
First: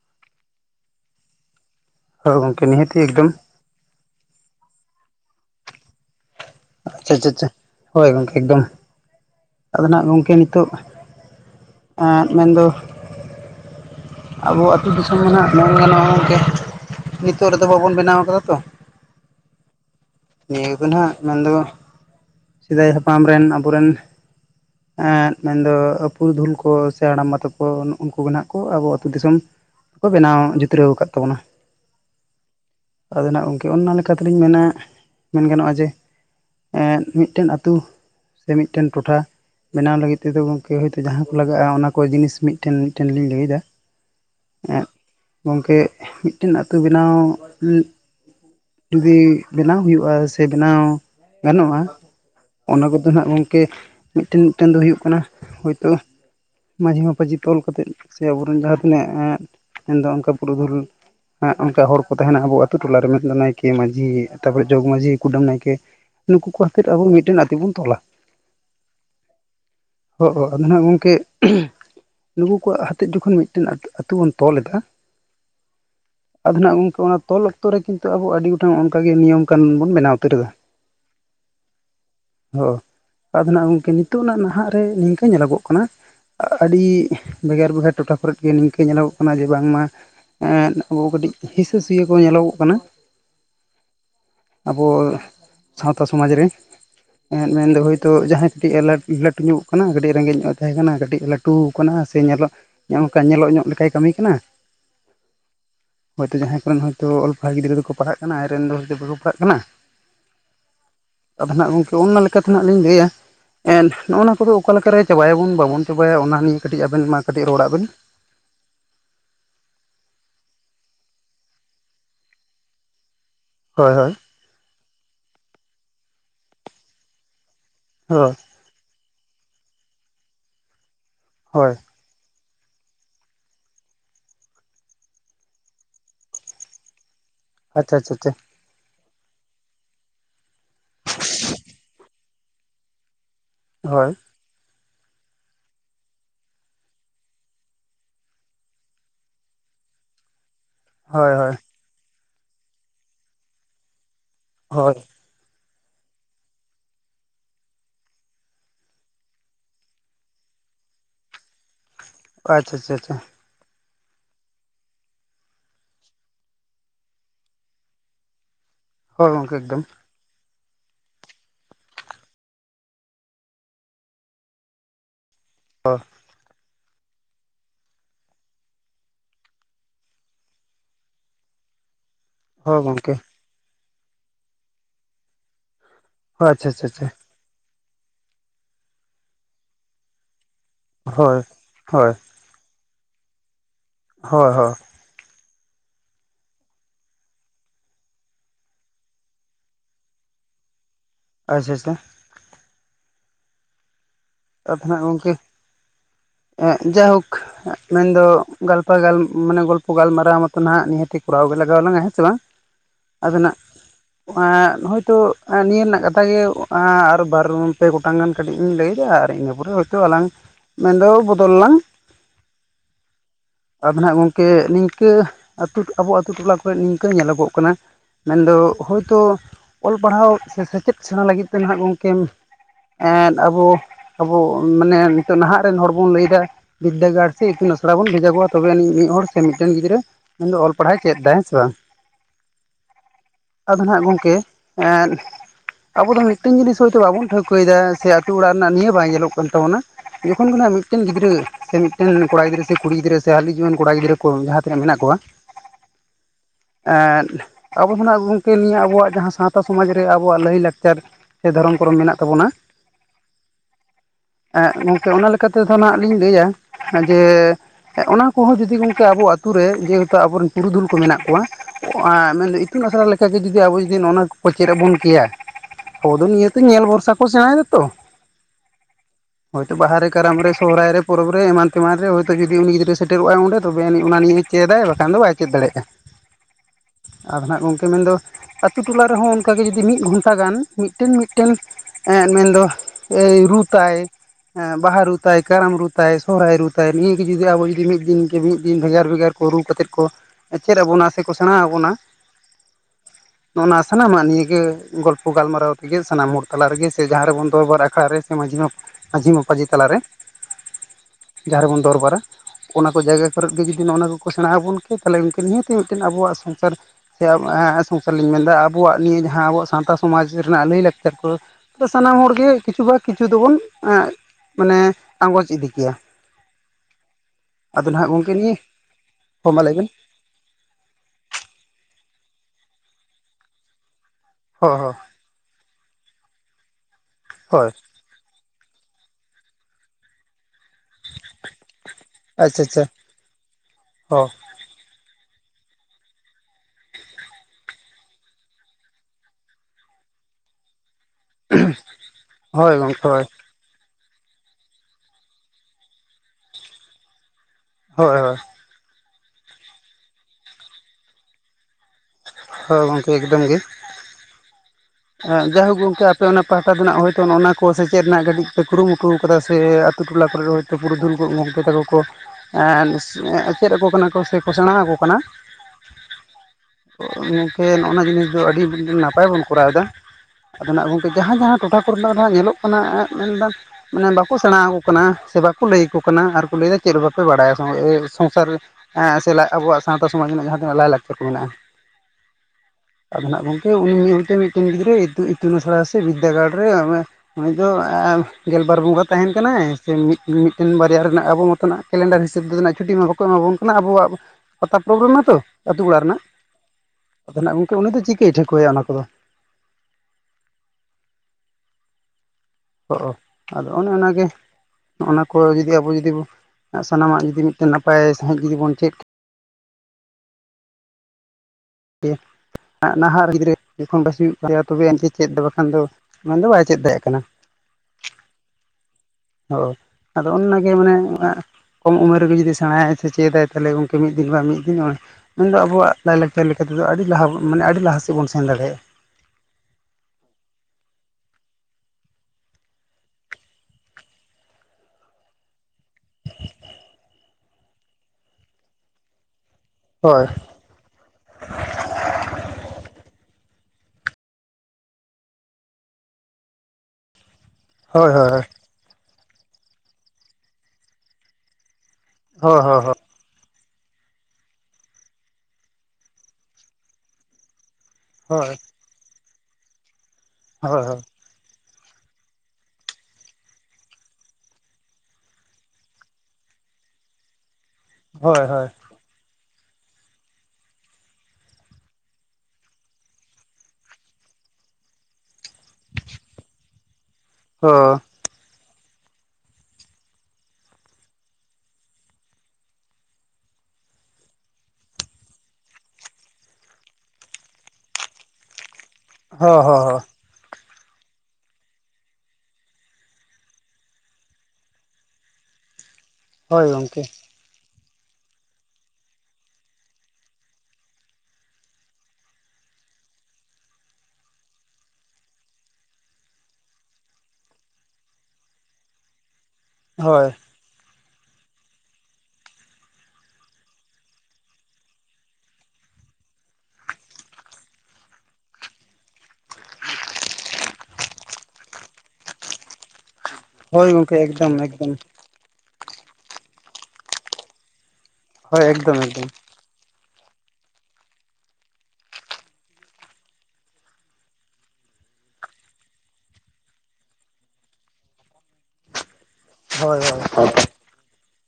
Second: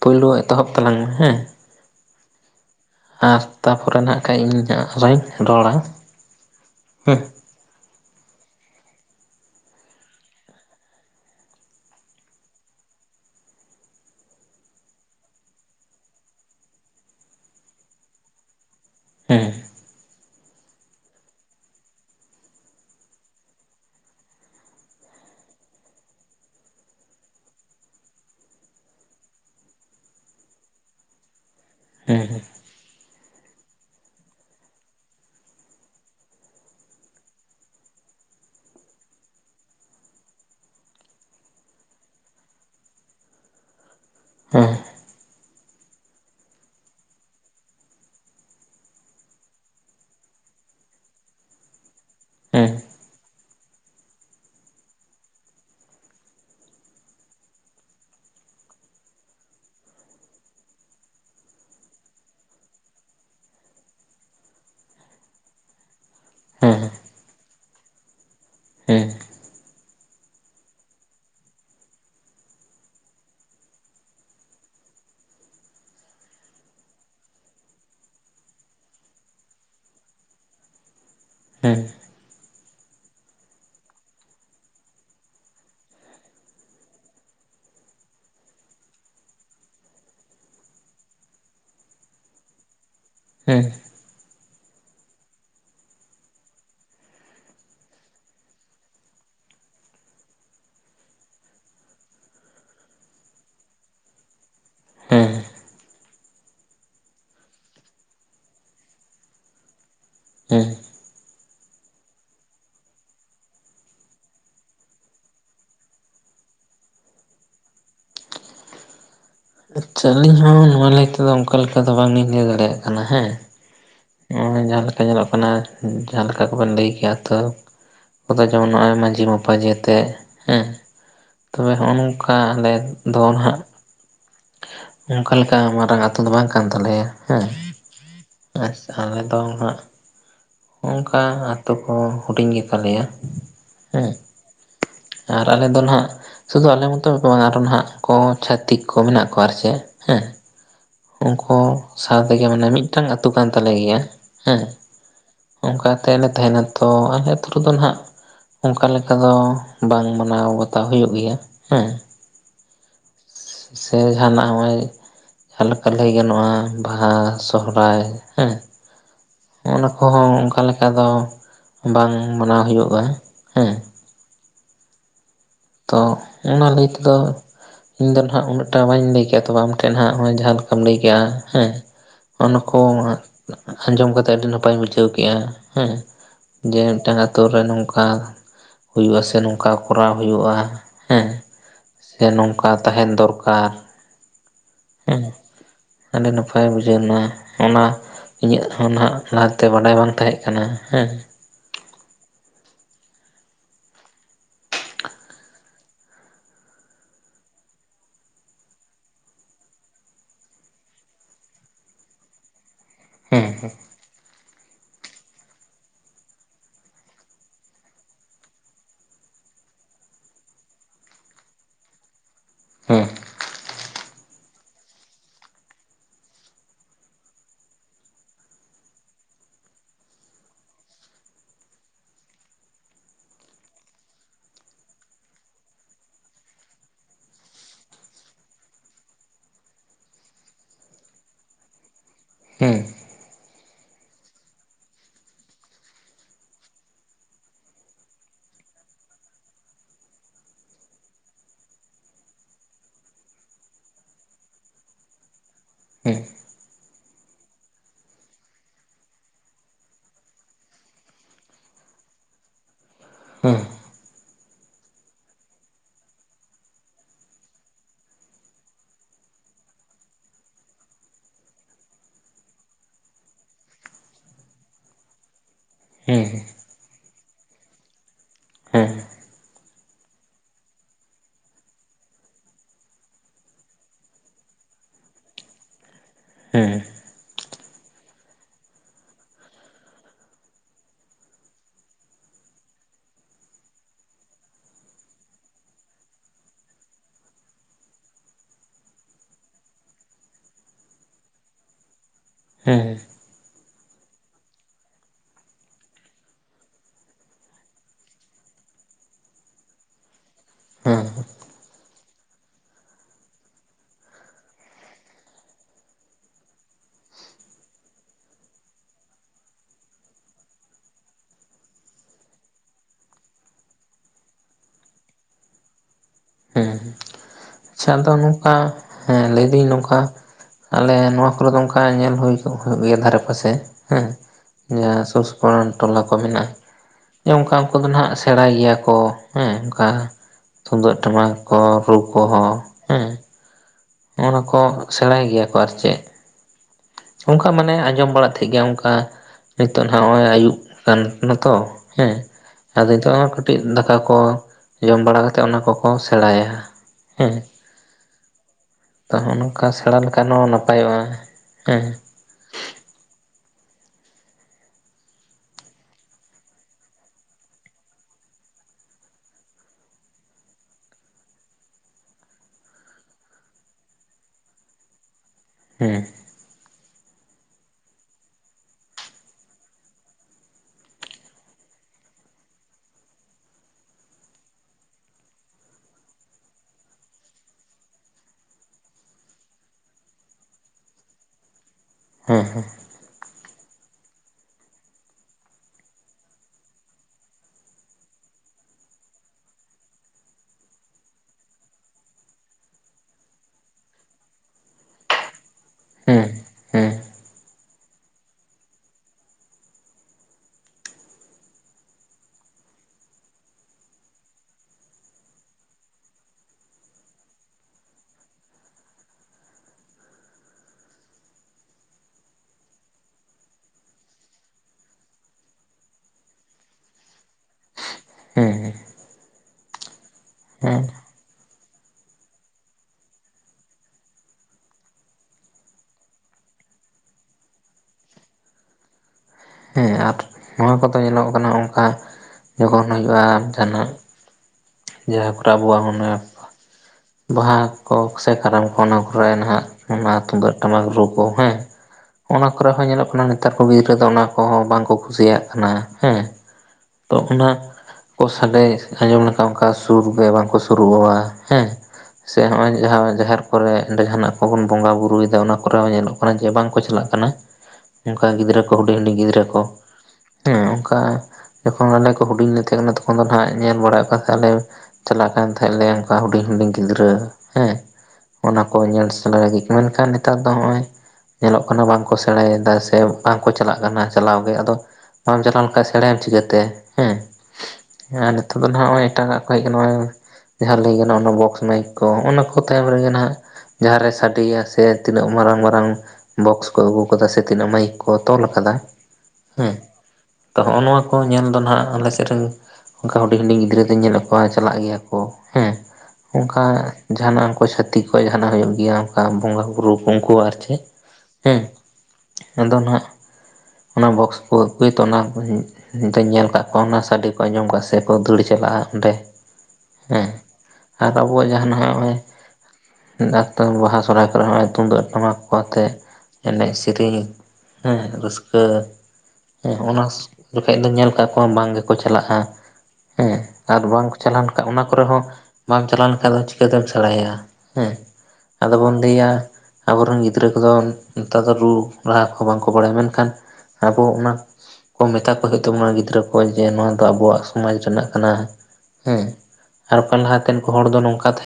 ᱯᱩᱭᱞᱩ ᱮᱛᱚᱦᱚᱵ ᱛᱟᱞᱟᱝ ᱢᱮ ᱦᱮᱸ᱾ ᱦᱚᱭ ᱜᱚᱝᱠᱮ ᱱᱤᱦᱟᱹᱛᱤ ᱮᱠᱫᱚᱢ᱾ ᱟᱨ ᱛᱟᱯᱚᱨᱮ ᱱᱟᱸᱜ ᱠᱷᱟᱡ ᱤᱧ ᱦᱟᱸᱜ ᱟᱨᱚᱧ ᱨᱚᱲᱟ᱾ ᱟᱪᱪᱷᱟ ᱦᱮᱸ ᱪᱷᱟ ᱪᱷᱟ ᱦᱳᱭ ᱜᱚᱝᱠᱮ ᱮᱠᱫᱚᱢ ᱟᱫᱚ ᱱᱟᱦᱟᱸᱜ ᱜᱚᱝᱠᱮ ᱱᱤᱛᱳᱜ ᱮᱸᱫ ᱢᱮᱱ ᱫᱚ ᱟᱵᱚ ᱟᱹᱛᱩ ᱫᱤᱥᱚᱢ ᱨᱮᱱᱟᱜ ᱢᱮᱱ ᱜᱟᱱᱚᱜ-ᱟ ᱜᱚᱝᱠᱮ ᱱᱤᱛᱚᱜ ᱨᱮᱫᱚ ᱵᱟᱵᱚᱱ ᱵᱮᱱᱟᱣ ᱠᱟᱫᱟ ᱛᱚ᱾ ᱦᱮᱸ᱾ ᱱᱤᱭᱟᱹ ᱠᱩ ᱱᱟᱦᱟᱸᱜ ᱢᱮᱱ ᱫᱚ ᱥᱮᱫᱟᱭ ᱦᱟᱯᱲᱟᱢ ᱨᱮᱱ ᱟᱵᱚ ᱨᱮᱱᱼᱼ ᱮᱸᱫ ᱢᱮᱱ ᱫᱚ ᱯᱩᱨᱩᱫᱷᱩᱞ ᱠᱚ ᱥᱮ, ᱦᱟᱲᱟᱢᱵᱟ ᱛᱟᱠᱚ ᱱᱩᱜ ᱩᱱᱠᱩ ᱜᱮ ᱱᱟᱦᱟᱸᱜ ᱠᱚ ᱟᱵᱚ ᱟᱛᱩ ᱫᱤᱥᱚᱢ ᱠᱚ ᱵᱮᱱᱟᱣ ᱡᱤᱛᱨᱟᱹᱣ ᱠᱟᱫ ᱛᱟᱵᱚᱱᱟ᱾ ᱦᱮᱸ ᱟᱫᱚ ᱱᱟᱦᱟᱸᱜ ᱜᱚᱝᱠᱮ ᱚᱱᱼᱱᱟ ᱞᱮᱠᱟ ᱛᱮᱞᱤᱧ ᱢᱮᱱᱟ, ᱢᱮᱱ ᱜᱟᱱᱚᱜ-ᱟ ᱡᱮᱼᱼ ᱮᱸᱫ ᱢᱤᱫᱴᱮᱱ ᱟᱛᱩ ᱥᱮ ᱢᱤᱫᱴᱮᱱ ᱴᱚᱴᱷᱟᱼᱼ ᱵᱮᱱᱟᱣ ᱞᱟᱹᱜᱤᱫ ᱛᱮᱫᱚ ᱜᱚᱝᱠᱮ ᱦᱳᱭᱛᱚ, ᱡᱟᱦᱟᱸ ᱠᱚ ᱞᱟᱜᱟᱜ-ᱟ ᱚᱱᱟ ᱠᱚ ᱡᱤᱱᱤᱥ ᱢᱤᱫᱴᱮᱱ ᱢᱤᱫᱴᱮᱱ ᱞᱤᱧ ᱞᱟᱹᱭ ᱫᱟ᱾ ᱦᱮᱸ ᱮᱸᱫ ᱜᱚᱝᱠᱮ ᱢᱤᱫᱴᱤᱱ ᱟᱹᱛᱩ ᱵᱮᱱᱟᱣ‌ ᱩᱸᱜᱼᱼ ᱡᱩᱫᱤ ᱵᱮᱱᱟᱣ ᱦᱩᱭᱩᱜ-ᱟ ᱥᱮ, ᱵᱮᱱᱟᱣ ᱜᱟᱱᱚᱜ-ᱟ᱾ ᱦᱮᱸ ᱚᱱᱟ ᱠᱚᱫᱚ ᱱᱟᱦᱟᱸᱜ ᱜᱚᱝᱠᱮ, ᱢᱤᱫᱴᱮᱱ ᱢᱤᱫᱴᱮᱱ ᱫᱚ ᱦᱩᱭᱩᱜ ᱠᱟᱱᱟ ᱦᱳᱭᱛᱳᱼᱼ ᱢᱟᱹᱡᱷᱤ ᱢᱟᱯᱟᱡᱷᱤ ᱛᱚᱞ ᱠᱟᱛᱮᱜ ᱥᱮ ᱟᱵᱚᱨ ᱮᱱ ᱡᱟᱦᱟᱸ ᱛᱤᱱᱟᱹᱜ ᱮᱸᱫ ᱢᱮᱱ ᱫᱚ ᱚᱱᱠᱟ ᱯᱩᱨᱩᱫᱷᱩᱞᱼᱼ ᱮᱸᱜ ᱚᱱᱠᱟ ᱦᱚᱲ ᱠᱚ ᱛᱟᱦᱮᱱᱟ ᱟᱵᱚ ᱟᱛᱩ ᱴᱚᱞᱟ ᱨᱮ ᱢᱮᱱ ᱫᱚ ᱱᱟᱭᱠᱮ ᱢᱟᱡᱷᱤ ᱛᱟᱯᱚᱨᱮᱼᱼ ᱡᱚᱜᱽ ᱢᱟᱡᱷᱤ ᱠᱩᱰᱟᱹᱢ ᱱᱟᱭᱠᱮ ᱱᱩᱠᱩ ᱠᱚ ᱦᱮᱸ ᱟᱛᱮᱫ ᱟᱵᱚ ᱢᱤᱫᱴᱮᱱ ᱟᱛᱤ ᱵᱩᱱ ᱛᱚᱞᱟ᱾ ᱦᱮᱸ ᱦᱚᱜᱼᱦᱚᱜ ᱟᱫᱚ ᱱᱟᱦᱟᱸᱜ ᱜᱚᱝᱠᱮᱼᱼ ᱱᱩᱠᱩ ᱠᱚ ᱦᱟᱛᱮᱡ ᱡᱚᱠᱷᱚᱱ ᱢᱤᱫᱴᱮᱱ ᱟᱹᱛᱩ ᱟᱹᱛᱩ ᱵᱚᱱ ᱛᱚᱞ ᱮᱫᱟ ᱟᱫᱚ ᱱᱟᱦᱟᱸᱜ ᱜᱚᱝᱠᱮ ᱚᱱᱟ ᱛᱚᱞ ᱚᱠᱛᱚ ᱨᱮ ᱠᱤᱱᱛᱩ ᱟᱵᱚ ᱟᱰᱤ ᱜᱚᱴᱟᱝ ᱚᱱᱠᱟ ᱜᱮ ᱱᱤᱭᱚᱢᱼᱼ ᱠᱟᱱᱩᱱ ᱵᱚᱱ ᱵᱮᱱᱟᱣ ᱩᱛᱟᱹᱨᱮᱫᱟ᱾ ᱦᱮᱸ᱾ ᱦᱚᱸ ᱟᱫᱚ ᱱᱟᱦᱟᱸᱜ ᱜᱚᱝᱠᱮ ᱱᱤᱛᱚᱜ ᱱᱟᱦᱟᱜ ᱨᱮ ᱱᱤᱝᱠᱟᱹ ᱧᱮᱞᱚᱜᱚᱜ ᱠᱟᱱᱟᱼᱼ ᱟᱼᱟᱰᱤ ᱵᱷᱮᱜᱟᱨ ᱵᱷᱮᱜᱟᱨ ᱴᱚᱴᱷᱟ ᱠᱚᱨᱮᱫ ᱜᱮ ᱱᱤᱝᱠᱟᱹ ᱧᱮᱞᱚᱜᱚᱜ ᱠᱟᱱᱟ ᱡᱮ ᱵᱟᱝ ᱢᱟᱼᱼ ᱮᱸᱫ ᱟᱵᱚ ᱠᱟᱹᱴᱤᱡ ᱦᱤᱥᱟᱹᱼᱥᱩᱭᱟᱹ ᱠᱚ ᱧᱮᱞᱚᱜᱚᱜ ᱠᱟᱱᱟ᱾ ᱦᱮᱸ᱾ ᱟᱵᱚ ᱥᱟᱶᱛᱟ ᱥᱚᱢᱟᱡᱽ ᱨᱮ᱾ ᱮᱸᱜ ᱢᱮᱱᱫᱚ ᱦᱳᱭᱛᱳ ᱡᱟᱦᱟᱸᱭ ᱠᱟᱹᱴᱤᱡ ᱮ ᱞᱟᱹᱴᱩ ᱧᱚᱜᱚᱜ ᱠᱟᱱᱟ, ᱠᱟᱹᱴᱤᱡ ᱨᱮᱸᱜᱮᱡ ᱧᱚᱜ ᱮ ᱛᱟᱦᱮᱸ ᱠᱟᱱᱟ ᱠᱟᱹᱴᱤᱡ ᱮ ᱞᱟᱹᱴ ᱴᱩ ᱟᱠᱟᱱᱟ ᱥᱮ ᱧᱮᱞᱚᱜ ᱧᱚᱜ ᱞᱮᱠᱟᱭ ᱠᱟᱹᱢᱤ ᱠᱟᱱᱟ᱾ ᱦᱮᱸ ᱦᱚᱭᱛᱳ ᱡᱟᱦᱟᱸᱭ ᱠᱚᱨᱮᱱ ᱦᱚᱭᱛᱳ ᱚᱞᱯᱟᱲᱦᱟᱣ ᱜᱤᱫᱽᱨᱟᱹ ᱫᱚᱠᱚ ᱯᱟᱲᱦᱟᱜ ᱟᱡ ᱨᱮᱱ ᱫᱚ ᱦᱚᱭᱛᱚ ᱵᱟᱠᱚ ᱯᱟᱲᱦᱟᱜ ᱠᱟᱱᱟ ᱦᱮᱸ ᱟᱫᱚ ᱱᱟᱦᱟᱜ ᱜᱚᱝᱠᱮ ᱚᱱᱱᱼᱟ ᱞᱮᱠᱟᱛᱮ ᱱᱟᱜ ᱞᱤᱧ ᱞᱟᱹᱭᱟ, ᱮ ᱱᱚᱜᱼᱚ ᱱᱚᱣᱟ ᱠᱚᱫᱚ ᱚᱠᱟ ᱞᱮᱠᱟ ᱨᱮ ᱪᱟᱵᱟᱭᱟᱵᱚᱱ, ᱵᱟᱵᱚᱱ ᱪᱟᱵᱟᱭᱟ ᱚᱱᱟ ᱱᱤᱭᱮ ᱠᱟᱹᱴᱤᱡ ᱟᱵᱮᱱ ᱢᱟ ᱠᱟᱹᱴᱤᱡ ᱨᱚᱲᱟᱜ ᱵᱮᱱ᱾ ᱟᱪᱪᱷᱟ ᱟᱹᱞᱤᱧ ᱦᱚᱸ ᱱᱚᱣᱟ ᱞᱟᱹᱭ ᱛᱮᱫᱚ ᱚᱱᱠᱟ ᱞᱮᱠᱟ ᱫᱚ ᱵᱟᱝ ᱞᱤᱧ ᱞᱟᱹᱭ ᱫᱟᱲᱮᱭᱟᱜ ᱠᱟᱱᱟ ᱦᱮᱸ, ᱦᱳᱭ, ᱦᱳᱭ ᱱᱚᱜᱚᱭ ᱡᱟᱦᱟᱸ ᱞᱮᱠᱟ ᱧᱮᱞᱚᱜ ᱠᱟᱱᱟ, ᱡᱟᱦᱟᱸ ᱞᱮᱠᱟ ᱠᱚᱵᱮᱱ ᱞᱟᱹᱭ ᱠᱮᱫᱟ ᱛᱚ, ᱦᱳᱭ ᱡᱮ ᱱᱚᱜᱼᱚᱭ ᱢᱟᱸᱡᱷᱤ ᱢᱟᱯᱟᱡᱷᱤ ᱟᱛᱮ ᱦᱮᱸ, ᱛᱚᱵᱮ ᱦᱳᱭ ᱦᱚᱜᱼᱚ ᱱᱚᱝᱠᱟ, ᱠᱟ ᱟᱞᱮ ᱫᱚ ᱱᱟᱦᱟᱜ ᱚᱱᱠᱟ ᱞᱮᱠᱟ ᱢᱟᱨᱟᱝ ᱟᱛᱳ ᱫᱚ ᱵᱟᱝ ᱠᱟᱱ ᱛᱟᱞᱮᱭᱟ ᱦᱮᱸ ᱟᱪᱪᱷᱟ, ᱟᱪᱪᱷᱟ, ᱟᱪᱪᱷᱟ ᱟᱨ ᱟᱞᱮ ᱫᱚ ᱦᱟᱜ ᱚᱝᱠᱟ ᱟᱛᱳ ᱠᱚ ᱦᱩᱰᱤᱧ ᱜᱮᱛᱟ ᱞᱮᱭᱟ, ᱦᱮᱸ ᱦᱳᱭ ᱟᱨ ᱟᱞᱮ ᱫᱚ ᱱᱟᱦᱟᱜ ᱥᱩᱫᱷᱩ ᱟᱞᱮ ᱢᱚᱛᱚ ᱟᱨᱚ ᱱᱟᱦᱟᱜ ᱠᱚ ᱪᱷᱟᱹᱛᱤᱠ ᱠᱚ ᱢᱮᱱᱟᱜ ᱠᱚᱣᱟ ᱟᱨ ᱪᱮᱫ ᱦᱮᱸ ᱦᱳᱭ ᱦᱳᱭ ᱩᱱᱠᱩ ᱥᱟᱶ ᱛᱮᱜᱮ ᱢᱟᱱᱮ ᱢᱤᱫᱴᱟᱝ ᱟᱹᱛᱩ ᱠᱟᱱ ᱛᱟᱞᱮ ᱜᱮᱭᱟ ᱦᱮᱸ ᱦᱳᱭ ᱚᱱᱠᱟ ᱠᱟᱛᱮᱫ ᱞᱮ ᱛᱟᱦᱮᱱᱟ ᱛᱚ ᱟᱞᱮ ᱟᱹᱛᱩ ᱨᱮᱫᱚ ᱦᱟᱸᱜ, ᱚᱱᱠᱟ ᱞᱮᱠᱟ ᱫᱚ ᱵᱟᱝ ᱢᱟᱱᱟᱣ ᱵᱟᱛᱟᱣ ᱦᱩᱭᱩᱜ ᱜᱮᱭᱟ ᱦᱮᱸ, ᱟᱪᱪᱷᱟ, ᱟᱪᱪᱷᱟ, ᱟᱪᱪᱷᱟ ᱥᱮ ᱡᱟᱦᱟᱱᱟᱜ ᱦᱚᱜᱼᱚᱭ ᱡᱟᱦᱟᱸ ᱞᱮᱠᱟ ᱞᱟᱹᱭ ᱜᱟᱱᱚᱜᱼᱟ ᱵᱟᱦᱟ ᱥᱚᱦᱚᱨᱟᱭ ᱦᱮᱸ, ᱦᱳᱭ ᱜᱚᱝᱠᱮ ᱮᱠᱫᱚᱢ᱾ ᱚᱱᱟ ᱠᱚᱦᱚᱸ ᱚᱱᱠᱟ ᱞᱮᱠᱟ ᱫᱚ ᱵᱟᱝ ᱢᱟᱱᱟᱣ ᱦᱩᱭᱩᱜᱼᱟ ᱦᱮᱸ᱾ ᱛᱚ ᱚᱱᱟ ᱞᱟᱹᱭ ᱛᱮᱫᱚ ᱤᱧ ᱫᱚ ᱱᱟᱦᱟᱜ ᱩᱱᱟᱹᱜᱴᱟ ᱵᱟᱹᱧ ᱞᱟᱹᱭ ᱠᱮᱭᱟ ᱛᱚᱵᱮ ᱟᱢ ᱴᱷᱮᱱ ᱦᱟᱸᱜ ᱦᱚᱜᱚᱭ ᱡᱟᱦᱟᱸ ᱞᱮᱠᱟᱢ ᱞᱟᱹᱭ ᱠᱮᱜᱼᱟ ᱦᱮᱸ, ᱚᱱᱟ ᱠᱚ ᱦᱳᱭ ᱜᱚᱢᱠᱮ ᱟᱸᱡᱚᱢ ᱠᱟᱛᱮᱜ ᱟᱹᱰᱤ ᱱᱟᱯᱟᱭᱤᱧ ᱵᱩᱡᱷᱟᱹᱣ ᱠᱮᱜᱼᱟ ᱦᱮᱸ, ᱦᱳᱭ ᱟᱪᱪᱷᱟ ᱡᱮ ᱟᱪᱪᱷᱟ ᱟᱪᱪᱷᱟ ᱢᱤᱫᱴᱟᱱ ᱟᱛᱳ ᱨᱮ ᱱᱚᱝᱠᱟ ᱦᱩᱭᱩᱜ ᱟᱥᱮ ᱱᱚᱝᱠᱟ ᱠᱚᱨᱟᱣ ᱦᱩᱭᱩᱜᱼᱟ᱾ ᱦᱮᱸ ᱦᱳᱭ ᱦᱳᱭ ᱥᱮ ᱱᱚᱝᱠᱟ ᱛᱟᱦᱮᱱ ᱫᱚᱨᱠᱟᱨ᱾ ᱦᱳᱭ ᱦᱳᱜ᱾ ᱦᱮᱸ ᱟᱹᱰᱤ ᱱᱟᱯᱟᱭ ᱵᱩᱡᱷᱟᱹᱣ ᱮᱱᱟ ᱚᱱᱟ ᱤᱧᱟᱹᱜ ᱦᱚᱸ ᱱᱟᱦᱟᱜ ᱞᱟᱦᱟᱛᱮ ᱵᱟᱰᱟᱭ ᱵᱟᱝ ᱛᱟᱦᱮᱸ ᱠᱟᱱᱟ ᱦᱮᱸ, ᱟᱪᱪᱷᱟ ᱟᱪᱪᱷᱟ᱾ ᱟᱫᱚ ᱦᱟᱸᱜ ᱜᱚᱢᱠᱮ ᱮᱸᱜ ᱡᱟᱭᱦᱳᱠ ᱢᱮᱱᱫᱚ ᱜᱟᱞᱯᱟ ᱜᱟᱞ ᱢᱟᱱᱮ ᱜᱚᱞᱯᱚ ᱜᱟᱞᱢᱟᱨᱟᱣ ᱢᱚᱛᱚ ᱱᱟᱦᱟᱜ ᱱᱤᱦᱟᱹᱛᱤ ᱠᱚᱨᱟᱣ ᱞᱟᱜᱟᱣ ᱟᱞᱟᱝᱟ ᱦᱮᱸ ᱥᱮ ᱵᱟᱝ, ᱦᱮᱸ ᱟᱵᱤᱱᱟᱜ [inaudible] ᱦᱚᱭᱛᱳ ᱱᱤᱭᱟᱹ ᱨᱮᱱᱟᱜ ᱠᱟᱛᱷᱟ ᱜᱮ ᱟᱨ ᱵᱟᱨ ᱯᱮ ᱜᱚᱴᱟᱝ ᱜᱟᱱ ᱠᱟᱹᱴᱤᱡ ᱤᱧ ᱞᱟᱹᱭᱫᱟ ᱟᱨ ᱤᱱᱟᱹ ᱯᱚᱨᱮ ᱦᱚᱭᱛᱳ ᱟᱞᱟᱝ ᱢᱮᱱᱫᱚ ᱵᱚᱫᱚᱞᱟᱝ, ᱦᱮᱸ᱾ ᱟᱫᱚ ᱱᱟᱦᱟᱜ ᱜᱚᱝᱠᱮ ᱱᱤᱝᱠᱟᱹ ᱟᱹᱛᱩ ᱟᱵᱚ ᱟᱹᱛᱩ ᱴᱚᱞᱟ ᱠᱚᱨᱮ ᱱᱤᱝᱠᱟᱹ ᱧᱮᱞᱚᱜᱼᱚᱜ ᱠᱟᱱᱟ, ᱢᱮᱱᱫᱚ ᱦᱳᱭᱛᱳ ᱚᱞ ᱯᱟᱲᱦᱟᱣ ᱥᱮ ᱥᱮᱪᱮᱫ ᱥᱮᱬᱟ ᱞᱟᱹᱜᱤᱫ ᱛᱮ ᱱᱟᱦᱟᱜ ᱜᱚᱢᱠᱮ ᱮᱸᱜ ᱟᱵᱚ, ᱟᱵᱚ ᱢᱟᱱᱮ ᱱᱤᱛᱚᱜ ᱱᱟᱦᱟᱜ ᱨᱮᱱ ᱦᱚᱲ ᱵᱚᱱ ᱞᱟᱹᱭᱫᱟ ᱵᱤᱫᱽᱫᱟᱹᱜᱟᱲ ᱥᱮ ᱤᱛᱩᱱ ᱟᱥᱲᱟ ᱵᱚᱱ ᱵᱷᱮᱡᱟ ᱠᱚᱣᱟ ᱛᱚᱵᱮ ᱟᱹᱱᱤᱡ ᱢᱤᱫ ᱦᱚᱲ ᱥᱮ ᱢᱤᱫᱴᱟᱝ ᱜᱤᱫᱽᱨᱟᱹ ᱢᱮᱱ ᱫᱚ ᱚᱞ ᱯᱟᱲᱦᱟᱣ ᱮ ᱪᱮᱫ ᱫᱟ ᱦᱮᱸ ᱥᱮ ᱵᱟᱝ ᱾ ᱦᱮᱸ ᱟᱫᱚ ᱱᱟᱦᱟᱜ ᱜᱚᱝᱠᱮ ᱮᱸᱫ ᱟᱵᱚ ᱫᱚ ᱢᱤᱫᱴᱮᱱ ᱡᱤᱱᱤᱥ ᱦᱳᱭᱛᱳ ᱵᱟᱵᱚᱱ ᱴᱷᱟᱹᱣᱠᱟᱹᱭᱮᱫᱟ ᱥᱮ ᱟᱛᱳ ᱚᱲᱟᱜ ᱨᱮᱱᱟᱜ ᱱᱤᱭᱟᱹ ᱵᱟᱝ ᱧᱮᱞᱚᱜ ᱠᱟᱱ ᱛᱟᱵᱚᱱᱟ ᱡᱚᱠᱷᱚᱱ ᱜᱮ ᱱᱟᱦᱟᱜ ᱢᱤᱫᱴᱮᱱ ᱜᱤᱫᱽᱨᱟᱹ ᱥᱮ ᱢᱤᱫᱴᱮᱱ ᱡᱚᱠᱷᱚᱱ ᱜᱮ ᱱᱟᱜ ᱢᱤᱫᱴᱮᱱ ᱜᱤᱫᱽᱨᱟᱹ ᱥᱮ ᱢᱤᱫᱴᱮᱱ ᱠᱚᱲᱟ ᱜᱤᱫᱽᱨᱟᱹ ᱥᱮ ᱠᱩᱲᱤ ᱜᱤᱫᱽᱨᱟᱹ ᱥᱮ ᱦᱟᱹᱞᱤ ᱡᱩᱣᱟᱹᱱ ᱠᱚᱲᱟ ᱜᱤᱫᱽᱨᱟᱹ ᱠᱚ ᱡᱟᱦᱟᱸ ᱛᱤᱱᱟᱹᱜ ᱢᱮᱱᱟᱜ ᱠᱚᱣᱟ, [inaudible] ᱟᱫ ᱟᱵᱚ ᱠᱷᱚᱱᱟᱜ ᱜᱚᱝᱠᱮ ᱱᱤᱭᱟᱹ ᱟᱵᱚᱣᱟᱜ ᱡᱟᱦᱟᱸ ᱥᱟᱶᱛᱟ ᱥᱚᱢᱟᱡᱽ ᱨᱮ ᱟᱵᱚᱣᱟᱜ ᱞᱟᱹᱭ-ᱞᱟᱠᱪᱟᱨ, ᱥᱮ ᱫᱷᱚᱨᱚᱢ ᱠᱚᱨᱚᱢ ᱢᱮᱱᱟᱜ ᱛᱟᱵᱚᱱᱟ ᱦᱮᱸ ᱮᱸᱜ ᱜᱚᱝᱠᱮ ᱚᱱᱟ ᱞᱮᱠᱟ ᱛᱮᱫᱚ ᱱᱟᱜ ᱞᱤᱧ ᱞᱟᱹᱭᱟ ᱡᱮ, ᱚᱱᱟ ᱠᱚ ᱦᱚᱸ ᱡᱩᱫᱤ ᱜᱚᱝᱠᱮ ᱟᱵᱚ ᱟᱛᱩ ᱨᱮ ᱡᱮᱦᱮᱛᱩ ᱟᱵᱚ ᱨᱮᱱ ᱯᱩᱨᱩᱫᱷᱩᱞ ᱠᱚ ᱢᱮᱱᱟᱜ ᱠᱚᱣᱟ ᱟᱸ ᱢᱮᱱᱫᱚ ᱤᱛᱩᱱ ᱟᱥᱲᱟ ᱞᱮᱠᱟ ᱜᱮ ᱡᱩᱫᱤ ᱟᱵᱚ ᱡᱩᱫᱤ ᱱᱚᱜ ᱱᱚᱣᱟ ᱠᱚ ᱪᱮᱫ ᱟᱵᱚᱱ ᱠᱮᱭᱟ, ᱦᱮᱸ ᱚᱫᱚ ᱦᱮᱸ ᱱᱤᱭᱟᱹᱛᱮ ᱧᱮᱞ ᱵᱷᱚᱨᱥᱟ ᱠᱚ ᱥᱮᱬᱟᱭ ᱫᱟ ᱛᱚ ᱦᱮᱸ ᱦᱳᱭᱛᱳ ᱵᱟᱦᱟ, ᱠᱟᱨᱟᱢ, ᱨᱮ ᱥᱚᱦᱚᱨᱟᱭ, ᱨᱮ ᱯᱚᱨᱚᱵᱽ ᱨᱮ ᱮᱢᱟᱱ ᱛᱮᱢᱟᱱ ᱨᱮ ᱦᱳᱭᱛᱳ ᱡᱩᱫᱤ ᱩᱱᱤ ᱜᱤᱫᱽᱨᱟᱹᱭ ᱥᱮᱴᱮᱨᱚᱜ-ᱟᱭ ᱚᱸᱰᱮ ᱛᱚᱵᱮ ᱟᱹᱱᱤᱡ ᱚᱱᱟ ᱱᱤᱭᱮ ᱪᱮᱫ ᱟᱭ ᱵᱟᱠᱷᱟᱱ ᱫᱚ ᱵᱟᱭ ᱪᱮᱫ ᱫᱟᱲᱮᱭᱟᱜᱼᱟ᱾ ᱦᱮᱸ᱾ ᱟᱫᱚ ᱦᱟᱜ ᱜᱚᱝᱠᱮ ᱢᱮᱱ ᱫᱚ ᱟᱛᱳ ᱴᱚᱞᱟ ᱨᱮᱦᱚᱸ ᱚᱱᱠᱟᱜ ᱜᱮ ᱡᱩᱫᱤ ᱢᱤᱫ ᱜᱷᱚᱱᱴᱟ ᱜᱟᱱ ᱢᱤᱫᱴᱮᱱ ᱢᱤᱫᱴᱮᱱ, ᱮᱸᱜ ᱢᱮᱱ ᱫᱚ ᱮᱭ ᱨᱩ ᱛᱟᱭ ᱦᱮᱸ ᱵᱟᱦᱟ ᱨᱩ ᱛᱟᱭ ᱠᱟᱨᱟᱢ ᱨᱩ ᱛᱟᱭ ᱥᱚᱦᱚᱨᱟᱭ ᱨᱩ ᱛᱟᱭ ᱱᱤᱭᱟᱹ ᱜᱮ ᱡᱩᱫᱤ ᱟᱵᱚ ᱡᱩᱫᱤ ᱢᱤᱫ ᱫᱤᱱ ᱠᱮ ᱢᱤᱫ ᱫᱤᱱ ᱵᱷᱮᱜᱟᱨ ᱵᱷᱮᱜᱟᱨ ᱨᱩ ᱠᱟᱛᱮᱫ ᱠᱚ ᱪᱮᱫ ᱟᱵᱚᱱᱟ ᱥᱮᱠᱚ ᱥᱮᱬᱟ ᱟᱵᱚᱱᱟ᱾ ᱦᱮᱸ ᱾ ᱱᱚᱜ ᱱᱟ ᱥᱟᱱᱟᱢᱟᱜ ᱱᱤᱭᱟᱹᱜᱮ ᱜᱚᱞᱯᱚ ᱜᱟᱞᱢᱟᱨᱟᱣ ᱛᱮᱜᱮ ᱥᱟᱱᱟᱢ ᱦᱚᱲ ᱛᱟᱞᱟ ᱨᱮᱜᱮ ᱥᱮ ᱡᱟᱦᱟᱸ ᱨᱮᱵᱚᱱ ᱫᱚᱨᱵᱟᱨ ᱟᱠᱷᱲᱟ ᱨᱮ, ᱢᱟᱺᱡᱷᱤ ᱦᱚᱸ ᱢᱟᱺᱡᱷᱤ ᱢᱟᱯᱟᱡᱷᱤ ᱛᱟᱞᱟᱨᱮ ᱦᱮᱸ ᱦᱮᱸ ᱡᱟᱦᱟᱸ ᱨᱮᱵᱚᱱ ᱫᱚᱨᱵᱟᱨᱟ ᱚᱱᱟ ᱠᱚ ᱡᱟᱭᱜᱟ ᱠᱚᱨᱮᱜ ᱜᱮ ᱡᱩᱫᱤ ᱱᱚᱜ ᱱᱟ ᱠᱚᱠᱚ ᱥᱮᱬᱟ ᱟᱵᱚᱱ ᱠᱮ ᱛᱟᱦᱚᱞᱮ ᱱᱤᱦᱟᱹᱛᱤ ᱢᱤᱫᱴᱮᱱ ᱟᱵᱚᱣᱟᱜ ᱥᱚᱝᱥᱟᱨ, ᱥᱮ ᱥᱚᱝᱥᱟᱨ ᱞᱤᱧ ᱢᱮᱱᱫᱟ ᱟᱵᱚᱣᱟᱜ ᱱᱤᱭᱟᱹ ᱡᱟᱦᱟᱸ ᱟᱵᱚᱣᱟᱜ ᱥᱟᱶᱟᱛᱟ ᱥᱚᱢᱟᱡᱽ ᱨᱮᱱᱟᱜ ᱞᱟᱹᱭ ᱞᱟᱠᱪᱟᱨ ᱠᱚ, ᱥᱟᱱᱟᱢ ᱦᱚᱲ ᱜᱮ ᱠᱤᱪᱷᱩ ᱵᱷᱟᱜᱽ, ᱠᱤᱪᱷᱩ ᱫᱚᱵᱚᱱ ᱟᱸ ᱢᱟᱱᱮ ᱟᱸᱜᱚᱪ ᱤᱫᱤ ᱠᱮᱭᱟ ᱦᱮᱸ ᱟᱪᱪᱷᱟ ᱱᱟᱦᱟᱜ ᱟᱫᱚ ᱜᱚᱢᱠᱮ ᱱᱚᱝᱠᱟ ᱱᱤᱭᱟᱹ ᱦᱮᱸ ᱞᱟᱹᱭ ᱦᱚᱸ ᱢᱟ ᱫᱟᱹᱧ ᱵᱮᱱ ᱱᱚᱝᱠᱟ ᱟᱞᱮ ᱱᱚᱣᱟ ᱠᱚᱨᱮ ᱫᱚ ᱚᱱᱠᱟ ᱧᱮᱞ ᱦᱩᱭ ᱠᱚ ᱦᱩᱭᱩᱜ ᱜᱮᱭᱟ ᱫᱷᱟᱨᱮ ᱯᱟᱥᱮ ᱦᱮᱸ ᱦᱚᱸ ᱦᱚᱸ ᱡᱟᱦᱟᱸ ᱥᱩᱨ ᱥᱩᱯᱩᱨ ᱴᱚᱞᱟ ᱠᱚ ᱢᱮᱱᱟᱜ-ᱟ, ᱚᱱᱠᱟ ᱦᱳᱭ ᱩᱱᱠᱩ ᱫᱚ ᱱᱟᱜ ᱥᱮᱬᱟᱭ ᱜᱮᱭᱟ ᱠᱚ ᱦᱮᱸ ᱚᱱᱠᱟ ᱛᱩᱢᱫᱟᱹᱜ ᱴᱟᱢᱟᱠ ᱠᱚ ᱨᱩ ᱠᱚᱦᱚᱸ ᱟᱪᱪᱷᱟ ᱟᱪᱪᱷᱟ ᱦᱮᱸ ᱦᱚᱸ ᱚᱱᱟᱠᱚ ᱠᱚ ᱥᱮᱬᱟᱭ ᱜᱮᱭᱟ ᱠᱚ ᱟᱨ ᱪᱮᱫ ᱚᱱᱠᱟ ᱢᱟᱱᱮ ᱟᱸᱡᱚᱢ ᱵᱟᱲᱟᱜ ᱛᱟᱦᱮᱸᱫ ᱜᱮᱭᱟ ᱚᱱᱠᱟ ᱱᱤᱛᱚᱜ ᱱᱟᱜ ᱱᱚᱜ-ᱚᱭ ᱟᱹᱭᱩᱵ [unintelligible] ᱠᱟᱱᱟ ᱛᱚ ᱦᱮᱸ ᱦᱳᱭ ᱟᱫᱚ ᱜᱚᱢᱠᱮ ᱱᱤᱛᱚᱜ ᱦᱳᱭ ᱠᱟᱹ [unintelligible] ᱫᱟᱠᱟ ᱠᱚ ᱡᱚᱢ ᱵᱟᱲᱟ ᱠᱟᱛᱮ ᱚᱱᱟ ᱠᱚᱠᱚ ᱥᱮᱬᱟᱭᱟ ᱦᱮᱸ ᱦᱳᱭ ᱦᱳᱭ ᱛᱚ ᱦᱚ-ᱱᱚᱝᱠᱟ ᱥᱮᱬᱟ ᱞᱮᱠᱷᱟᱱ ᱦᱚᱸ ᱱᱟᱯᱟᱭᱚᱜᱼᱟ ᱦᱮᱸ ᱦᱳᱭ ᱜᱚᱝᱠᱮ ᱮᱠᱫᱚᱢ ᱜᱮ ᱡᱟᱭᱦᱳᱠ ᱜᱚᱝᱠᱮ ᱟᱯᱮ ᱚᱱᱟ ᱯᱟᱦᱴᱟ ᱫᱚ ᱱᱟᱜ ᱦᱚᱭᱛᱳ ᱱᱚᱜ-ᱱᱟ ᱠᱚ ᱥᱮᱪᱮᱫ ᱨᱮᱱᱟᱜ ᱠᱟᱹᱴᱤᱡ ᱯᱮ ᱠᱩᱨᱩᱢᱩᱴᱩ ᱠᱟᱫᱟ ᱥᱮ ᱟᱛᱩ ᱴᱚᱞᱟ ᱠᱚᱨᱮ ᱦᱚᱭᱛᱳ ᱯᱩᱨᱩᱫᱷᱩᱞ ᱠᱚ ᱜᱚᱢᱠᱮ ᱛᱟᱠᱚ ᱠᱚ ᱮᱸ ᱪᱮᱫ ᱟᱠᱚ ᱠᱟᱱᱟ ᱠᱚ ᱥᱮᱠᱚ ᱥᱮᱬᱟ ᱟᱠᱚ ᱠᱟᱱᱟ ᱦᱮᱸ ᱜᱚᱢᱠᱮ ᱱᱚ-ᱚᱱᱟ ᱡᱤᱱᱤᱥ ᱫᱚ ᱟᱹᱰᱤ ᱱᱟᱯᱟᱭ ᱵᱚᱱ ᱠᱚᱨᱟᱣᱫᱟ ᱟᱫᱚ ᱱᱟᱜ ᱜᱚᱝᱠᱮ ᱡᱟᱦᱟᱸ ᱡᱟᱦᱟᱸ ᱴᱚᱴᱷᱟ ᱠᱚᱨᱮ ᱱᱟᱜ ᱫᱚ ᱦᱟᱸᱜ ᱧᱮᱞᱚᱜ ᱠᱟᱱᱟ ᱢᱮᱱᱫᱟ ᱢᱟᱱᱮ ᱵᱟᱠᱚ ᱥᱮᱬᱟ ᱟᱠᱚ ᱠᱟᱱᱟ ᱥᱮ ᱵᱟᱠᱚ ᱞᱟᱹᱭ ᱟᱠᱚ ᱠᱟᱱᱟ ᱟᱨᱠᱚ ᱞᱟᱹᱭᱫᱟ ᱪᱮᱫ ᱦᱚᱸ ᱵᱟᱯᱮ ᱵᱟᱲᱟᱭᱟ [unintelligible] ᱥᱚᱝᱥᱟᱨ ᱮᱸ ᱥᱮ [unintelligible] ᱟᱵᱚᱣᱟᱜ ᱥᱟᱶᱛᱟ ᱥᱚᱢᱟᱡᱽ ᱨᱮᱱᱟᱜ ᱡᱟᱦᱟᱸ ᱛᱤᱱᱟᱹᱜ ᱞᱟᱭᱼᱞᱟᱠᱪᱟᱨ ᱠᱚ ᱢᱮᱱᱟᱜ-ᱟ ᱦᱮᱸ ᱦᱮᱸ ᱟᱫᱚ ᱦᱟᱸᱜ ᱜᱚᱢᱠᱮ ᱩᱱᱤ ᱢᱤᱫ ᱚᱱᱛᱮ ᱢᱤᱫᱴᱮᱱ ᱜᱤᱫᱽᱨᱟᱹ ᱤᱛᱩ, ᱤᱛᱩᱱ ᱟᱥᱲᱟ ᱥᱮ ᱵᱤᱫᱽᱫᱟᱹᱜᱟᱲ ᱨᱮ [unintelligible] ᱱᱩᱭ ᱫᱚ ᱮᱸ ᱜᱮᱞᱵᱟᱨ ᱵᱚᱸᱜᱟ ᱛᱟᱦᱮᱱ ᱠᱟᱱᱟᱭ ᱥᱮ ᱢᱤᱫ ᱢᱤᱫᱴᱮᱱ ᱵᱟᱨᱭᱟ ᱨᱮᱱᱟᱜ ᱟᱵᱚ ᱢᱚᱛᱚᱱᱟᱜ ᱠᱮᱞᱮᱱᱰᱟᱨ ᱦᱤᱥᱟᱹᱵ ᱛᱮ ᱫᱚ ᱱᱟᱜ ᱪᱷᱩᱴᱤ ᱢᱟ ᱵᱟᱠᱚ ᱮᱢᱟᱵᱚᱱ ᱠᱟᱱᱟ ᱟᱵᱚᱣᱟᱜ ᱯᱟᱛᱟ ᱯᱚᱨᱚᱵᱽ [unintelligible] ᱢᱟᱛᱚ ᱟᱹᱛᱩ ᱚᱲᱟᱜ ᱨᱮᱱᱟᱜ, ᱦᱮᱸ ᱟᱫᱚ ᱱᱟᱜ ᱜᱚᱝᱠᱮ ᱩᱱᱤ ᱫᱚ ᱪᱤᱠᱟᱹᱭ ᱴᱷᱟᱹᱣᱠᱟᱹᱭᱟ ᱚᱱᱟ ᱠᱚᱫᱚ ᱚ ᱟᱫᱚ ᱚᱱᱮ ᱚᱱᱟᱜᱮ ᱱᱚᱜ ᱚᱱᱟ ᱠᱚ ᱡᱩᱫᱤ ᱟᱵᱚ ᱡᱩᱫᱤ ᱵᱚ ᱥᱟᱱᱟᱢᱟᱜ ᱡᱩᱫᱤ ᱢᱤᱫᱴᱮᱱ ᱱᱟᱯᱟᱭ ᱥᱟᱺᱦᱤᱡ ᱡᱩᱫᱤ ᱵᱚᱱ ᱪᱮᱫ [unintelligible] ᱱᱟᱦᱟᱜ ᱜᱤᱫᱽᱨᱟᱹ ᱡᱚᱠᱷᱚᱱ [unintelligible] ᱦᱩᱭᱩᱜ ᱛᱚᱵᱮ ᱮᱱ ᱪᱮᱫ ᱫᱚ ᱵᱟᱠᱷᱟᱱ ᱫᱚ ᱢᱮᱱᱫᱚ ᱵᱟᱭ ᱪᱮᱫ ᱫᱟᱲᱮᱭᱟᱜ ᱠᱟᱱᱟ ᱦᱮᱸ ᱦᱮᱸ ᱚ ᱟᱫᱚ ᱚᱱᱱᱟ ᱜᱮ ᱢᱟᱱᱮ ᱚᱱᱟ ᱠᱚᱢ ᱩᱢᱮᱨ ᱨᱮᱜᱮ ᱡᱩᱫᱤ ᱥᱮᱬᱟᱭᱟᱭ ᱥᱮ ᱪᱮᱫᱟᱭ ᱛᱟᱦᱚᱞᱮ ᱜᱚᱢᱠᱮ ᱢᱤᱫ ᱫᱤᱱ ᱵᱟᱝ ᱢᱤᱫ ᱫᱤᱱ ᱢᱮᱱᱫᱚ ᱟᱵᱚᱣᱟᱜ ᱞᱟᱭ-ᱞᱟᱠᱪᱟᱨ ᱞᱮᱠᱟ ᱛᱮᱫᱚ ᱟᱹᱰᱤ ᱞᱟᱦᱟ ᱢᱟᱱᱮ ᱟᱹᱰᱤ ᱞᱟᱦᱟ ᱥᱮᱫ ᱵᱚᱱ ᱥᱮᱱ ᱫᱟᱲᱮᱭᱟᱜ-ᱟ ᱦᱮᱸ ᱟᱨ ᱱᱚᱣᱟ ᱠᱚᱫᱚ ᱧᱮᱞᱚᱜ ᱠᱟᱱᱟ ᱚᱱᱠᱟ ᱡᱚᱠᱷᱚᱱ ᱦᱩᱭᱩᱜ-ᱟ, ᱡᱟᱦᱟᱱᱟᱜ ᱡᱟᱦᱟᱸ ᱠᱚᱨᱮ ᱟᱵᱚᱣᱟᱜ ᱚᱱᱟ ᱵᱟᱦᱟ ᱠᱚ ᱥᱮ ᱠᱟᱨᱟᱢ ᱠᱚ ᱚᱱᱟ ᱠᱚᱨᱮ ᱱᱟᱦᱟᱜ ᱚᱱᱟ ᱦᱳᱭ ᱛᱩᱢᱫᱟᱹᱜ ᱴᱟᱢᱟᱠ ᱨᱩ ᱠᱚ ᱦᱮᱸ ᱚᱱᱟ ᱠᱚᱨᱮ ᱦᱚᱸ ᱧᱮᱞᱚᱜ ᱠᱟᱱᱟ ᱱᱮᱛᱟᱨ ᱠᱚ ᱜᱤᱫᱽᱨᱟᱹ ᱫᱚ ᱚᱱᱟ ᱠᱚᱦᱚᱸ ᱵᱟᱝ ᱠᱚ ᱠᱩᱥᱤᱭᱟᱜ ᱠᱟᱱᱟ ᱦᱮᱸ ᱛᱚ ᱚᱱᱟ ᱦᱳᱭ ᱠᱚ ᱦᱳᱭ ᱥᱟᱰᱮ ᱟᱸᱡᱚᱢ ᱞᱮᱠᱷᱟᱱ ᱚᱱᱠᱟ ᱥᱩᱨ ᱜᱮ ᱵᱟᱝᱠᱚ ᱥᱩᱨᱩᱜᱼᱟ ᱦᱮᱸ ᱥᱮ ᱦᱚᱸᱜᱼᱚᱭ ᱦᱳᱭ ᱡᱟᱦᱟᱸ ᱡᱟᱦᱮᱨ ᱠᱚᱨᱮ ᱰᱮᱦᱟᱸᱱᱟᱜ ᱠᱚᱵᱚᱱ ᱵᱚᱸᱜᱟ ᱵᱩᱨᱩᱭᱮᱫᱟ ᱚᱱᱟ ᱠᱚᱨᱮ ᱦᱚᱸ ᱧᱮᱞᱚᱜ ᱠᱟᱱᱟ ᱡᱮ ᱵᱟᱝᱠᱚ ᱪᱟᱞᱟᱜ ᱠᱟᱱᱟ ᱚᱱᱠᱟ ᱦᱳᱭ ᱜᱤᱫᱽᱨᱟᱹ ᱠᱚ ᱦᱩᱰᱤᱧ ᱦᱩᱰᱤᱧ ᱜᱤᱫᱽᱨᱟᱹ ᱠᱚ, ᱦᱮᱸ ᱦᱳᱭ ᱚᱱᱠᱟ ᱡᱚᱠᱷᱚᱱ ᱟᱞᱮ ᱠᱚ ᱦᱩᱰᱤᱧ ᱞᱮ ᱛᱟᱦᱮᱸ ᱠᱟᱱᱟ ᱛᱚᱠᱷᱚᱱ ᱫᱚ ᱱᱟᱦᱟᱜ ᱧᱮᱞ ᱵᱟᱲᱮᱫ ᱠᱟᱱ ᱟᱞᱮ ᱪᱟᱞᱟᱜ ᱠᱟᱱ ᱛᱟᱦᱮᱸ ᱞᱮ ᱚᱱᱠᱟ ᱦᱩᱰᱤᱧ ᱦᱩᱰᱤᱧ ᱜᱤᱫᱽᱨᱟᱹ ᱦᱮᱸ ᱦᱳᱭ ᱚᱱᱟ ᱦᱳᱭ ᱠᱚ ᱧᱮᱞ [unintelligible] ᱢᱮᱱᱠᱷᱟᱱ ᱱᱮᱛᱟᱨ ᱫᱚ ᱦᱚᱜᱼᱚᱭ ᱧᱮᱞᱚᱜ ᱠᱟᱱᱟ ᱵᱟᱝᱠᱚ ᱥᱮᱬᱟᱭᱮᱫᱟ ᱥᱮ ᱵᱟᱝᱠᱚ ᱪᱟᱞᱟᱜ ᱠᱟᱱᱟ ᱪᱟᱞᱟᱣ ᱜᱮ ᱟᱫᱚ ᱵᱟᱢ ᱪᱟᱞᱟᱣ ᱞᱮᱱᱠᱟᱱ‌ ᱥᱮᱬᱟᱭᱟᱢ ᱪᱤᱠᱟᱹᱛᱮ ᱦᱮᱸ, ᱦᱳ ᱮᱸ ᱱᱤᱛᱚᱜ ᱫᱚ ᱱᱟᱦᱟᱜ ᱱᱚᱜ-ᱚᱭ ᱮᱴᱟᱜ ᱟᱜ ᱠᱚ ᱦᱮᱡ ᱟᱠᱟᱱᱟ ᱱᱚᱜ-ᱚᱭ ᱡᱟᱦᱟᱸ ᱞᱟᱹᱭ ᱜᱟᱱᱚᱜᱼᱟ ᱚᱱᱟ ᱵᱚᱠᱥ ᱢᱟᱭᱤᱠ ᱠᱚ ᱚᱱᱟ ᱠᱚ ᱛᱟᱭᱚᱢ ᱨᱮᱜᱮ ᱱᱟᱦᱟᱜ ᱡᱟᱦᱟᱸ ᱨᱮ ᱥᱟᱰᱮᱭᱟ ᱥᱮ ᱛᱤᱱᱟᱹᱜ ᱢᱟᱨᱟᱝ ᱢᱟᱨᱟᱝ ᱵᱚᱠᱥ ᱠᱚ ᱟᱹᱜᱩ ᱠᱟᱫᱟ ᱥᱮ ᱛᱤᱱᱟᱹᱜ ᱢᱟᱭᱤᱠ ᱠᱚ ᱛᱚᱞ ᱠᱟᱫᱟ, ᱦᱚᱸ ᱦᱚᱸ ᱦᱚᱸ, ᱛᱚ ᱦᱚᱸᱜ ᱱᱚᱣᱟ ᱠᱚ ᱧᱮᱞ ᱫᱚ ᱱᱟᱦᱟᱜ ᱟᱞᱮ ᱥᱮᱫ ᱨᱮᱱ ᱚᱱᱠᱟ ᱦᱩᱰᱤᱧ ᱦᱩᱰᱤᱧ ᱜᱤᱫᱽᱨᱟᱹ ᱧᱮᱞᱮᱜ ᱠᱚᱣᱟ ᱪᱟᱞᱟᱜ ᱜᱮᱭᱟ ᱠᱚ, ᱦᱮᱸ ᱚᱱᱠᱟ ᱦᱳᱭ ᱜᱚᱢᱠᱮ ᱡᱟᱦᱟᱱᱟᱜ ᱪᱷᱟᱛ ᱦᱟᱹᱛᱤ ᱠᱚ ᱡᱟᱦᱱᱟᱜ ᱦᱩᱭᱩᱜ ᱜᱮᱭᱟ ᱚᱱᱠᱟ ᱵᱚᱸᱜᱟ ᱵᱩᱨᱩ ᱩᱱᱠᱩ ᱟᱨ ᱪᱮᱫ ᱦᱮᱸ ᱟᱫᱚ ᱱᱟᱸᱜ ᱚᱱᱟ ᱵᱚᱠᱥ ᱠᱚ ᱟᱹᱜᱩᱭ ᱛᱮ ᱚᱱᱟ ᱠᱚ ᱱᱤᱛᱤᱧ ᱧᱮᱞ ᱠᱟᱜ ᱠᱚᱣᱟ ᱚᱱᱟ ᱥᱟᱰᱮ ᱠᱚ ᱟᱸᱡᱚᱢ ᱠᱟᱜ ᱥᱮᱠᱚ ᱫᱟᱹᱲ ᱪᱟᱞᱟᱜᱼᱟ ᱚᱸᱰᱮ ᱦᱮᱸ ᱦᱳᱭ ᱟᱨ ᱟᱵᱚᱣᱟᱜ ᱡᱟᱦᱟᱱᱟᱜ ᱱᱚᱜᱼᱚᱭ [unintelligible] ᱵᱟᱦᱟ ᱥᱚᱦᱨᱟᱭ ᱠᱚᱨᱮ ᱦᱚᱸᱜ-ᱚᱭ ᱛᱩᱢᱫᱟᱹᱜ ᱴᱟᱢᱟᱠ ᱠᱚ ᱟᱛᱮ ᱮᱱᱮᱡ ᱥᱮᱨᱮᱧ ᱦᱮᱸ ᱨᱟᱹᱥᱠᱟᱹ ᱦᱮᱸ ᱦᱚᱸᱜ ᱱᱚᱣᱟ ᱡᱚᱠᱷᱮᱡ ᱫᱚ ᱧᱮᱞ ᱟᱠᱚᱣᱟᱢ ᱵᱟᱝ ᱜᱮᱠᱚ ᱪᱟᱞᱟᱜᱼᱟ, ᱦᱮᱸ ᱟᱨ ᱦᱳᱭ ᱵᱟᱝ ᱠᱚ ᱜᱚᱢᱠᱮ ᱪᱟᱞᱟᱣᱮᱱ ᱮᱠᱫᱚᱢ ᱠᱷᱟᱱ ᱚᱱᱟ ᱮᱠᱫᱚᱢ ᱠᱚᱨᱮ ᱦᱚᱸ ᱵᱟᱢ ᱪᱟᱞᱟᱣ ᱞᱮᱱᱠᱷᱟᱱ ᱫᱚ ᱪᱤᱠᱟᱹᱛᱮᱢ ᱥᱮᱬᱟᱭᱟ ᱦᱮᱸ ᱦᱳᱭ ᱟᱫᱚ ᱵᱚᱱ ᱮᱠᱫᱚᱢ ᱞᱟᱹᱭᱟ ᱮᱠᱫᱚᱢ ᱟᱵᱚᱨᱮᱱ ᱜᱤᱫᱽᱨᱟᱹ ᱠᱚᱫᱚ ᱱᱮᱛᱟᱨ ᱫᱚ ᱨᱩ ᱨᱟᱦᱟ ᱠᱚᱦᱚᱸ ᱵᱟᱝᱠᱚ ᱵᱟᱲᱟᱭᱟ ᱢᱮᱱᱠᱷᱟᱱ ᱟᱵᱚ ᱚᱱᱟ ᱠᱚ ᱢᱮᱛᱟ ᱠᱚ ᱦᱩᱭᱩᱜ ᱛᱟᱵᱚᱱᱟ ᱜᱤᱫᱽᱨᱟᱹ ᱠᱚ ᱡᱮ ᱱᱚᱣᱟ ᱫᱚ ᱟᱵᱚᱣᱟᱜ ᱥᱚᱢᱟᱡᱽ ᱨᱮᱱᱟᱜ ᱠᱟᱱᱟ᱾ ᱦᱮᱸ ᱟᱨ ᱦᱳᱭ ᱦᱳᱭ ᱯᱟᱞᱟᱦᱟᱛᱮᱱ ᱦᱚᱲ ᱫᱚ ᱱᱚᱝᱠᱟ ᱛᱟᱦᱮᱸ ᱠᱟᱱᱟ